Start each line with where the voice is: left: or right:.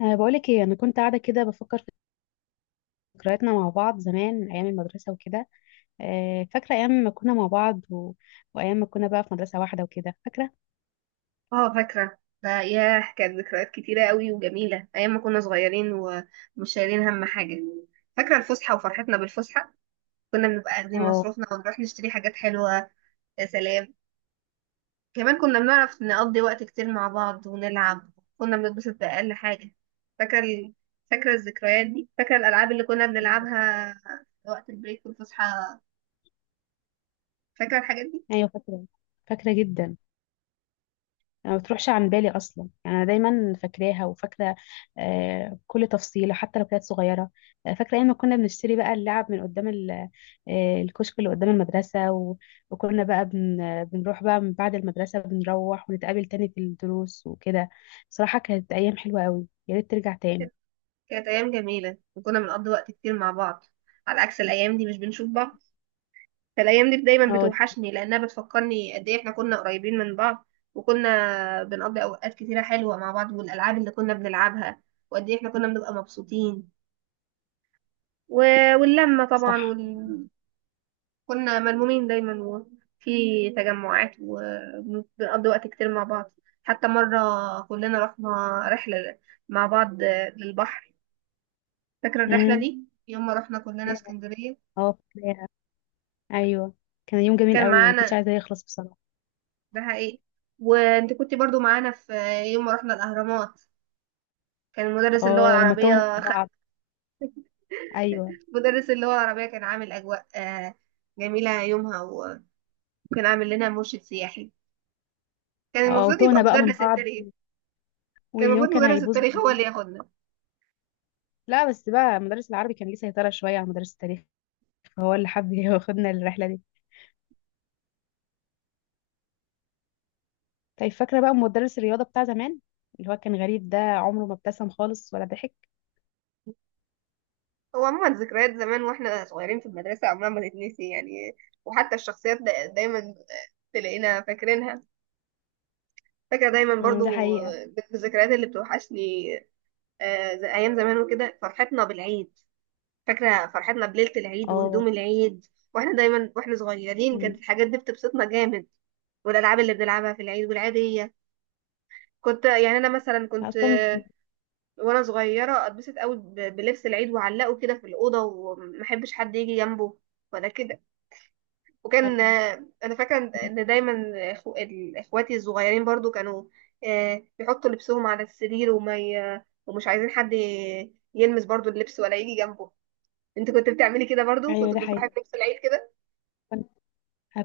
left: بقولك ايه، انا كنت قاعده كده بفكر في ذكرياتنا مع بعض زمان ايام المدرسه وكده. فاكره ايام ما كنا مع بعض وايام ما كنا بقى في مدرسه واحده وكده فاكره.
right: اه، فاكرة ده. ياه، كانت ذكريات كتيرة قوي وجميلة أيام ما كنا صغيرين ومش شايلين هم حاجة. فاكرة الفسحة وفرحتنا بالفسحة. كنا بنبقى واخدين
left: اه،
right: مصروفنا ونروح نشتري حاجات حلوة. يا سلام. كمان كنا بنعرف نقضي وقت كتير مع بعض ونلعب. كنا بنتبسط بأقل حاجة. فاكرة ال... فاكرة الذكريات دي. فاكرة الألعاب اللي كنا بنلعبها وقت البريك والفسحة. فاكرة الحاجات دي.
left: ايوه فاكره، فاكره جدا. يعني ما بتروحش عن بالي اصلا، يعني انا دايما فاكراها وفاكره كل تفصيله حتى لو كانت صغيره. فاكره ايام ما كنا بنشتري بقى اللعب من قدام الكشك اللي قدام المدرسه وكنا بقى بن آه، بنروح بقى من بعد المدرسه، بنروح ونتقابل تاني في الدروس وكده. صراحه كانت ايام حلوه قوي، يا ريت ترجع تاني.
right: كانت كانت أيام جميلة وكنا بنقضي وقت كتير مع بعض، على عكس الأيام دي مش بنشوف بعض. فالايام دي دايما
left: اه.
right: بتوحشني لانها بتفكرني قد ايه احنا كنا قريبين من بعض. وكنا بنقضي اوقات كتيره حلوه مع بعض والالعاب اللي كنا بنلعبها، وقد ايه احنا كنا بنبقى مبسوطين و... واللمه طبعا
left: صح.
right: كنا ملمومين دايما وفي تجمعات وبنقضي وقت كتير مع بعض. حتى مره كلنا رحنا رحله مع بعض للبحر. فاكره الرحله
left: امم.
right: دي، يوم ما رحنا كلنا اسكندريه.
left: اه فاكراها، ايوه. كان يوم جميل
right: كان
left: قوي وما كنتش
right: معانا،
left: عايزاه يخلص بصراحه.
right: ده حقيقي. وانت كنت برضو معانا في يوم ما رحنا الاهرامات. كان مدرس اللغه
left: اه لما توهنا
right: العربيه
left: من
right: خد.
left: بعض. ايوه.
right: مدرس اللغه العربيه كان عامل اجواء جميله يومها، وكان عامل لنا مرشد سياحي. كان
left: اه
right: المفروض يبقى
left: وتوهنا بقى من
right: مدرس
left: بعض،
right: التاريخ. كان
left: واليوم
right: المفروض
left: كان
right: مدرس
left: هيبوظ
right: التاريخ هو اللي
left: مننا.
right: ياخدنا.
left: لا، بس بقى مدرس العربي كان ليه سيطرة شوية على مدرس التاريخ، فهو اللي حب ياخدنا الرحلة دي. طيب، فاكرة بقى مدرس الرياضة بتاع زمان، اللي هو كان غريب، ده عمره ما ابتسم خالص ولا ضحك.
right: هو عموما ذكريات زمان واحنا صغيرين في المدرسه عمرها ما تتنسي يعني. وحتى الشخصيات دايما تلاقينا فاكرينها. فاكره دايما
left: أمم، ده
right: برضو
left: حقيقة.
right: بالذكريات اللي بتوحشني. زي ايام زمان وكده فرحتنا بالعيد. فاكرة فرحتنا بليلة العيد
left: اه.
right: وهدوم العيد. واحنا دايما واحنا صغيرين كانت
left: أمم.
right: الحاجات دي بتبسطنا جامد. والألعاب اللي بنلعبها في العيد والعيدية. كنت يعني أنا مثلا كنت
left: أصلا.
right: وأنا صغيرة أتبسط قوي بلبس العيد وأعلقه كده في الأوضة ومحبش حد يجي جنبه ولا كده. وكان
left: أيوه.
right: أنا فاكرة إن دايما إخواتي الصغيرين برضو كانوا بيحطوا لبسهم على السرير ومش عايزين حد يلمس برضو اللبس ولا يجي جنبه. انت كنت بتعملي كده برضو،
left: أيوه،
right: كنت
left: ده
right: بتصاحبي
left: حقيقة.
right: في نفس العيد كده؟
left: كنت،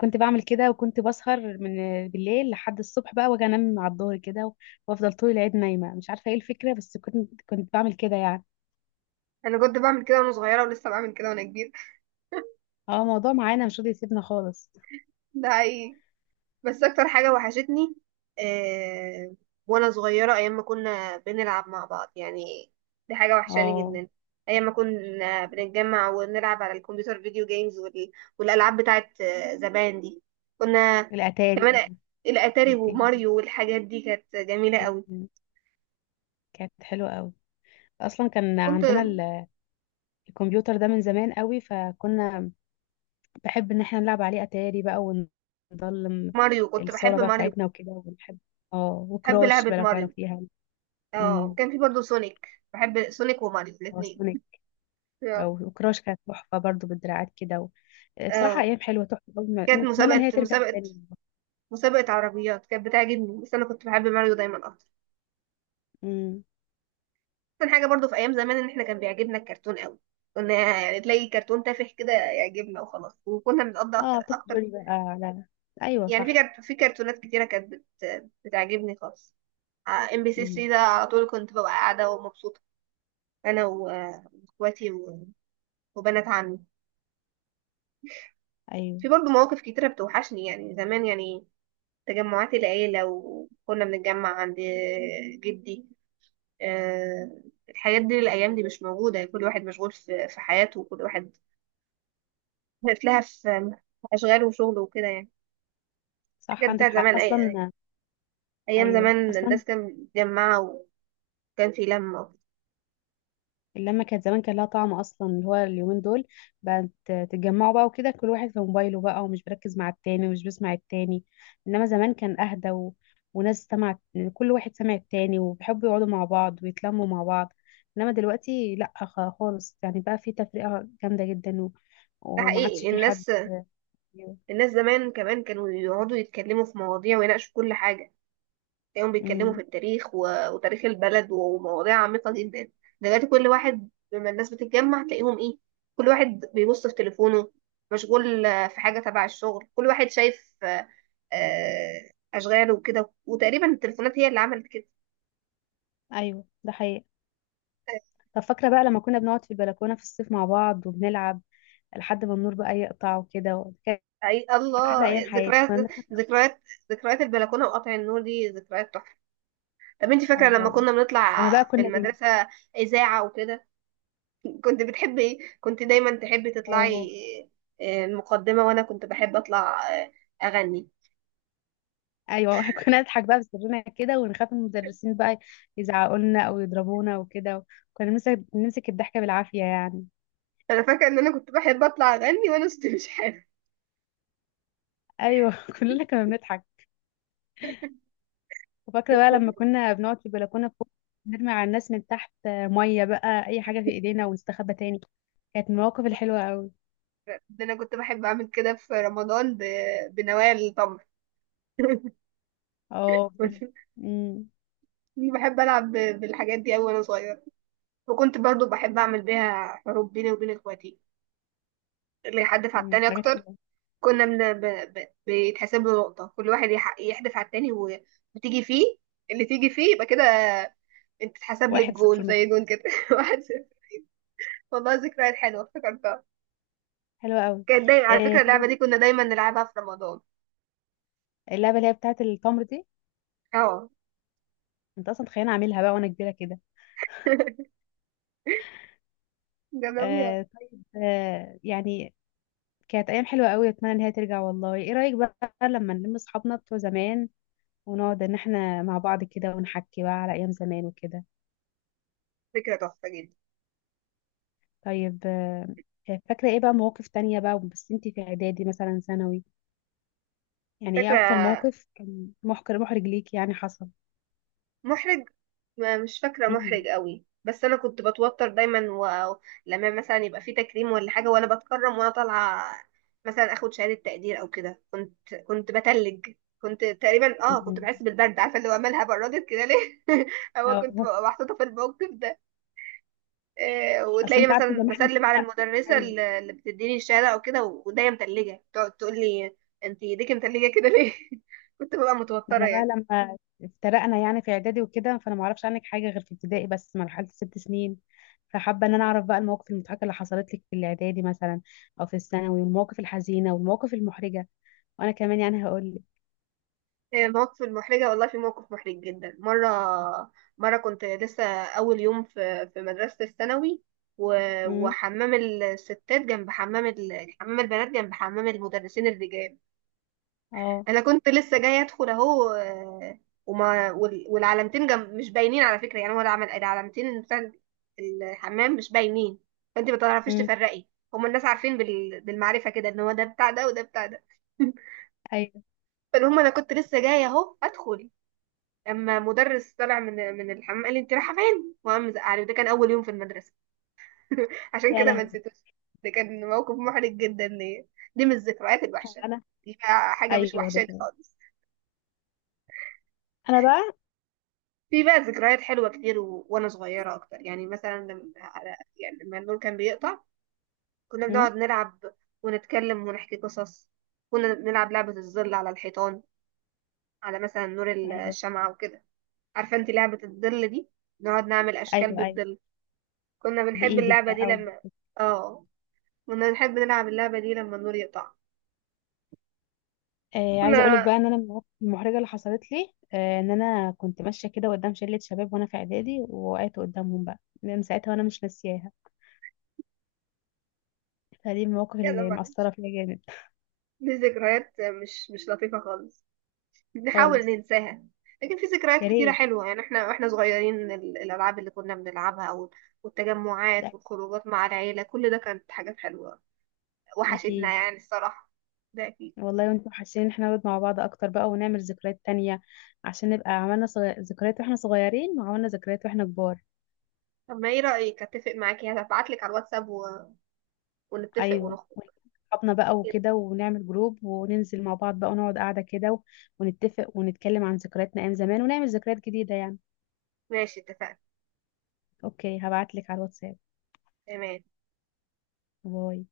left: كنت بعمل كده وكنت بسهر من بالليل لحد الصبح بقى، واجي انام على الظهر كده، وافضل طول العيد نايمة، مش عارفة ايه الفكرة، بس كنت بعمل كده يعني.
right: انا كنت بعمل كده وانا صغيره ولسه بعمل كده وانا كبير.
left: اه، الموضوع معانا مش راضي يسيبنا خالص.
right: ده حقيقي. بس اكتر حاجه وحشتني آه وانا صغيره، ايام ما كنا بنلعب مع بعض يعني. دي حاجه وحشاني
left: اه،
right: جدا. ايام ما كنا بنتجمع ونلعب على الكمبيوتر فيديو جيمز والالعاب بتاعت زمان دي. كنا
left: الأتاري.
right: كمان الاتاري
left: ودي.
right: وماريو والحاجات دي كانت جميله قوي.
left: مم. كانت حلوة قوي، اصلا كان
right: كنت
left: عندنا الكمبيوتر ده من زمان قوي، فكنا بحب ان احنا نلعب عليه اتاري بقى ونضلم
right: كنت
left: الصالة
right: بحب
left: بقى
right: ماريو.
left: بتاعتنا وكده، ونحب. اه
right: بحب
left: وكراش
right: لعبه
left: بقى لو
right: ماريو.
left: تعرفيها.
right: اه،
left: امم.
right: وكان في برضه سونيك، بحب سونيك وماريو
left: او
right: الاثنين.
left: سونيك.
right: اه.
left: او وكراش كانت تحفة برضو بالدراعات كده بصراحة
right: اه.
left: ايام حلوة تحفة قوي.
right: كانت
left: نتمنى ان هي ترجع تاني.
right: مسابقة عربيات كانت بتعجبني، بس انا كنت بحب ماريو دايما اكتر.
left: امم.
right: كان حاجة برضه في ايام زمان ان احنا كان بيعجبنا الكرتون قوي. كنا يعني تلاقي كرتون تافه كده يعجبنا وخلاص، وكنا بنقضي اكتر
left: اه توم
right: اكتر.
left: جوري بقى على. ايوه
right: يعني
left: صح.
right: في كرتونات كتيرة كانت بتعجبني خالص. ام بي سي
left: امم.
right: 3 ده على طول كنت ببقى قاعدة ومبسوطة. انا واخواتي وبنات عمي.
left: ايوه.
right: في برضه مواقف كتيرة بتوحشني يعني زمان يعني. تجمعات العيلة وكنا بنتجمع عند جدي آه، الحاجات دي، الأيام دي مش موجودة يعني. كل واحد مشغول في حياته، وكل واحد لها في أشغاله وشغله وكده يعني.
left: صح،
right: الحاجات
left: عندك
right: بتاعت
left: حق
right: زمان.
left: اصلا.
right: أيام
left: ايوه
right: زمان
left: اصلا.
right: الناس كانت متجمعة وكان في لمة.
left: اللمة كانت زمان كان لها طعم، أصلا اللي هو اليومين دول بقت تتجمعوا بقى وكده، كل واحد في موبايله بقى ومش بركز مع التاني ومش بسمع التاني. إنما زمان كان أهدى وناس سمعت، كل واحد سمع التاني وبيحبوا يقعدوا مع بعض ويتلموا مع بعض. إنما دلوقتي لأ، خالص يعني، بقى في تفرقة جامدة جدا
right: ده
left: وما عادش
right: حقيقي.
left: في حد.
right: الناس زمان كمان كانوا يقعدوا يتكلموا في مواضيع ويناقشوا كل حاجة. تلاقيهم بيتكلموا
left: امم.
right: في التاريخ وتاريخ البلد ومواضيع عميقة جدا. دلوقتي كل واحد، لما الناس بتتجمع تلاقيهم ايه؟ كل واحد بيبص في تليفونه، مشغول في حاجة تبع الشغل. كل واحد شايف أشغاله وكده. وتقريبا التليفونات هي اللي عملت كده.
left: أيوه ده حقيقي. طب فاكرة بقى لما كنا بنقعد في البلكونة في الصيف مع بعض وبنلعب لحد ما النور بقى يقطع وكده، كانت
right: اي
left: أحلى
right: الله،
left: أيام حياتي. كنا بنضحك.
right: ذكريات ذكريات البلكونه وقطع النور، دي ذكريات تحفه. طب انت فاكره لما
left: اه
right: كنا
left: لما
right: بنطلع
left: بقى
right: في
left: كنا بين.
right: المدرسه اذاعه وكده؟ كنت دايما تحبي
left: اه.
right: تطلعي المقدمة، وانا كنت بحب اطلع اغني.
left: ايوه كنا نضحك بقى بسرنا كده ونخاف من المدرسين بقى يزعقوا لنا او يضربونا وكده. كنا نمسك الضحكه بالعافيه يعني.
right: انا فاكرة ان انا كنت بحب اطلع اغني وانا صوتي مش حلو.
left: ايوه كلنا كنا بنضحك. وفاكره بقى لما كنا بنقعد في البلكونه فوق نرمي على الناس من تحت ميه بقى، اي حاجه في ايدينا، ونستخبى تاني. كانت المواقف الحلوه قوي.
right: ده انا كنت بحب اعمل كده في رمضان بنوايا التمر.
left: اه بجد.
right: كنت
left: أمم.
right: بحب العب بالحاجات دي اوي وانا صغيرة، وكنت برضو بحب اعمل بيها حروب بيني وبين اخواتي، اللي يحدف على
left: أمم،
right: التاني
left: حاجات
right: اكتر.
left: حلوه.
right: كنا من... ب... ب... بيتحسب له نقطة، كل واحد يحدف على التاني وتيجي فيه، اللي تيجي فيه يبقى كده. انت اتحسب لك
left: واحد صفر
right: جون، زي
left: مثلا.
right: جون كده. واحد صفر. والله ذكريات حلوه افتكرتها.
left: حلوه قوي.
right: كانت دايما على
left: آه
right: فكره، اللعبه
left: طيب.
right: دي كنا دايما نلعبها في رمضان.
left: اللعبه اللي هي بتاعت التمر دي،
right: اه.
left: انت اصلا تخيل اعملها بقى وانا كبيره كده.
right: جربيها.
left: آه طيب آه يعني، كانت ايام حلوه قوي. اتمنى ان هي ترجع، والله ايه رايك بقى لما نلم اصحابنا بتوع زمان ونقعد ان احنا مع بعض كده ونحكي بقى على ايام زمان وكده.
right: فكره تحفه جدا.
left: طيب آه. فاكره ايه بقى مواقف تانية بقى، بس انتي في اعدادي مثلا ثانوي، يعني ايه اكتر
right: فاكره
left: موقف كان محرج ليك يعني حصل؟
right: محرج ما مش فاكره محرج
left: امم.
right: قوي، بس انا كنت بتوتر دايما. لما مثلا يبقى في تكريم ولا حاجه وانا بتكرم وانا طالعه مثلا اخد شهاده تقدير او كده، كنت بتلج. كنت تقريبا كنت بحس
left: أمم.
right: بالبرد، عارفه اللي هو مالها بردت كده ليه؟ هو كنت
left: أو-
right: ببقى محطوطه في الموقف ده.
left: اصل
right: وتلاقيني
left: انت عارفه زي
right: مثلا
left: ما احنا
right: بسلم على المدرسة
left: ايوه،
right: اللي بتديني الشهادة أو كده، وإيديا متلجة، تقعد تقول لي: أنت إيديك متلجة كده ليه؟ كنت ببقى
left: ما
right: متوترة
left: احنا بقى
right: يعني.
left: لما افترقنا يعني في اعدادي وكده، فانا ما اعرفش عنك حاجه غير في ابتدائي بس مرحله الست سنين، فحابه ان انا اعرف بقى المواقف المضحكه اللي حصلت لك في الاعدادي مثلا او في الثانوي، والمواقف الحزينه والمواقف المحرجه، وانا كمان يعني هقول لك.
right: مواقف المحرجة، والله في موقف محرج جدا مرة. كنت لسه أول يوم في مدرسة الثانوي،
left: امم.
right: وحمام الستات جنب حمام حمام البنات جنب حمام المدرسين الرجال.
left: اه.
right: انا كنت لسه جايه ادخل اهو والعلامتين جم مش باينين على فكره يعني. هو العلامتين بتاع الحمام مش باينين، فانت ما تعرفيش
left: امم.
right: تفرقي. هما الناس عارفين بالمعرفه كده، ان هو ده بتاع ده وده بتاع ده.
left: ايوه.
right: فالمهم انا كنت لسه جايه اهو ادخل، اما مدرس طلع من الحمام قال لي: انت رايحه فين؟ وقام زعلي، ده كان اول يوم في المدرسه. عشان
left: يا
right: كده ما
left: لهوي.
right: نسيتوش. ده كان موقف محرج جدا ليا. دي من الذكريات الوحشه،
left: انا.
right: دي بقى حاجه مش
left: ايوه ده
right: وحشاني
left: فعلا.
right: خالص.
left: انا بقى.
right: في بقى ذكريات حلوة كتير وأنا صغيرة أكتر. يعني مثلا لما، يعني لما النور كان بيقطع، كنا
left: امم.
right: بنقعد نلعب ونتكلم ونحكي قصص. كنا بنلعب لعبة الظل على الحيطان، على مثلا نور
left: ايوه.
right: الشمعة وكده. عارفة انت لعبة الظل دي؟ نقعد نعمل أشكال
left: ايوه. ايوه
right: بالظل. كنا بنحب
left: بايدك
right: اللعبة دي
left: بقى.
right: لما اه كنا بنحب نلعب اللعبة دي لما النور يقطع.
left: آه، عايزه اقول لك
right: كنا،
left: بقى ان انا من المواقف المحرجه اللي حصلت لي، آه ان انا كنت ماشيه كده قدام شله شباب وانا في اعدادي، ووقعت قدامهم بقى، من ساعتها وانا مش ناسياها. فدي المواقف
right: يلا
left: اللي
right: معلش،
left: مأثره فيا جامد.
right: دي ذكريات مش لطيفة خالص، بنحاول
left: خالص.
right: ننساها. لكن في ذكريات
left: يا
right: كتيرة
left: ريت.
right: حلوة يعني، احنا واحنا صغيرين الألعاب اللي كنا بنلعبها
left: لا.
right: والتجمعات والخروجات مع العيلة، كل ده كانت حاجات حلوة. وحشتنا
left: اكيد.
right: يعني الصراحة. ده أكيد.
left: والله وانتم حاسين ان احنا نقعد مع بعض اكتر بقى ونعمل ذكريات تانية، عشان نبقى عملنا ذكريات واحنا صغيرين وعملنا ذكريات واحنا كبار.
right: طب ما ايه رأيك؟ اتفق معاكي هبعتلك على الواتساب ونتفق
left: ايوه.
right: ونخرج
left: صحابنا بقى
right: كده.
left: وكده، ونعمل جروب وننزل مع بعض بقى ونقعد قاعده كده، ونتفق ونتكلم عن ذكرياتنا ايام زمان ونعمل ذكريات جديده يعني.
right: ماشي، اتفقنا.
left: اوكي، هبعتلك على الواتساب.
right: تمام.
left: باي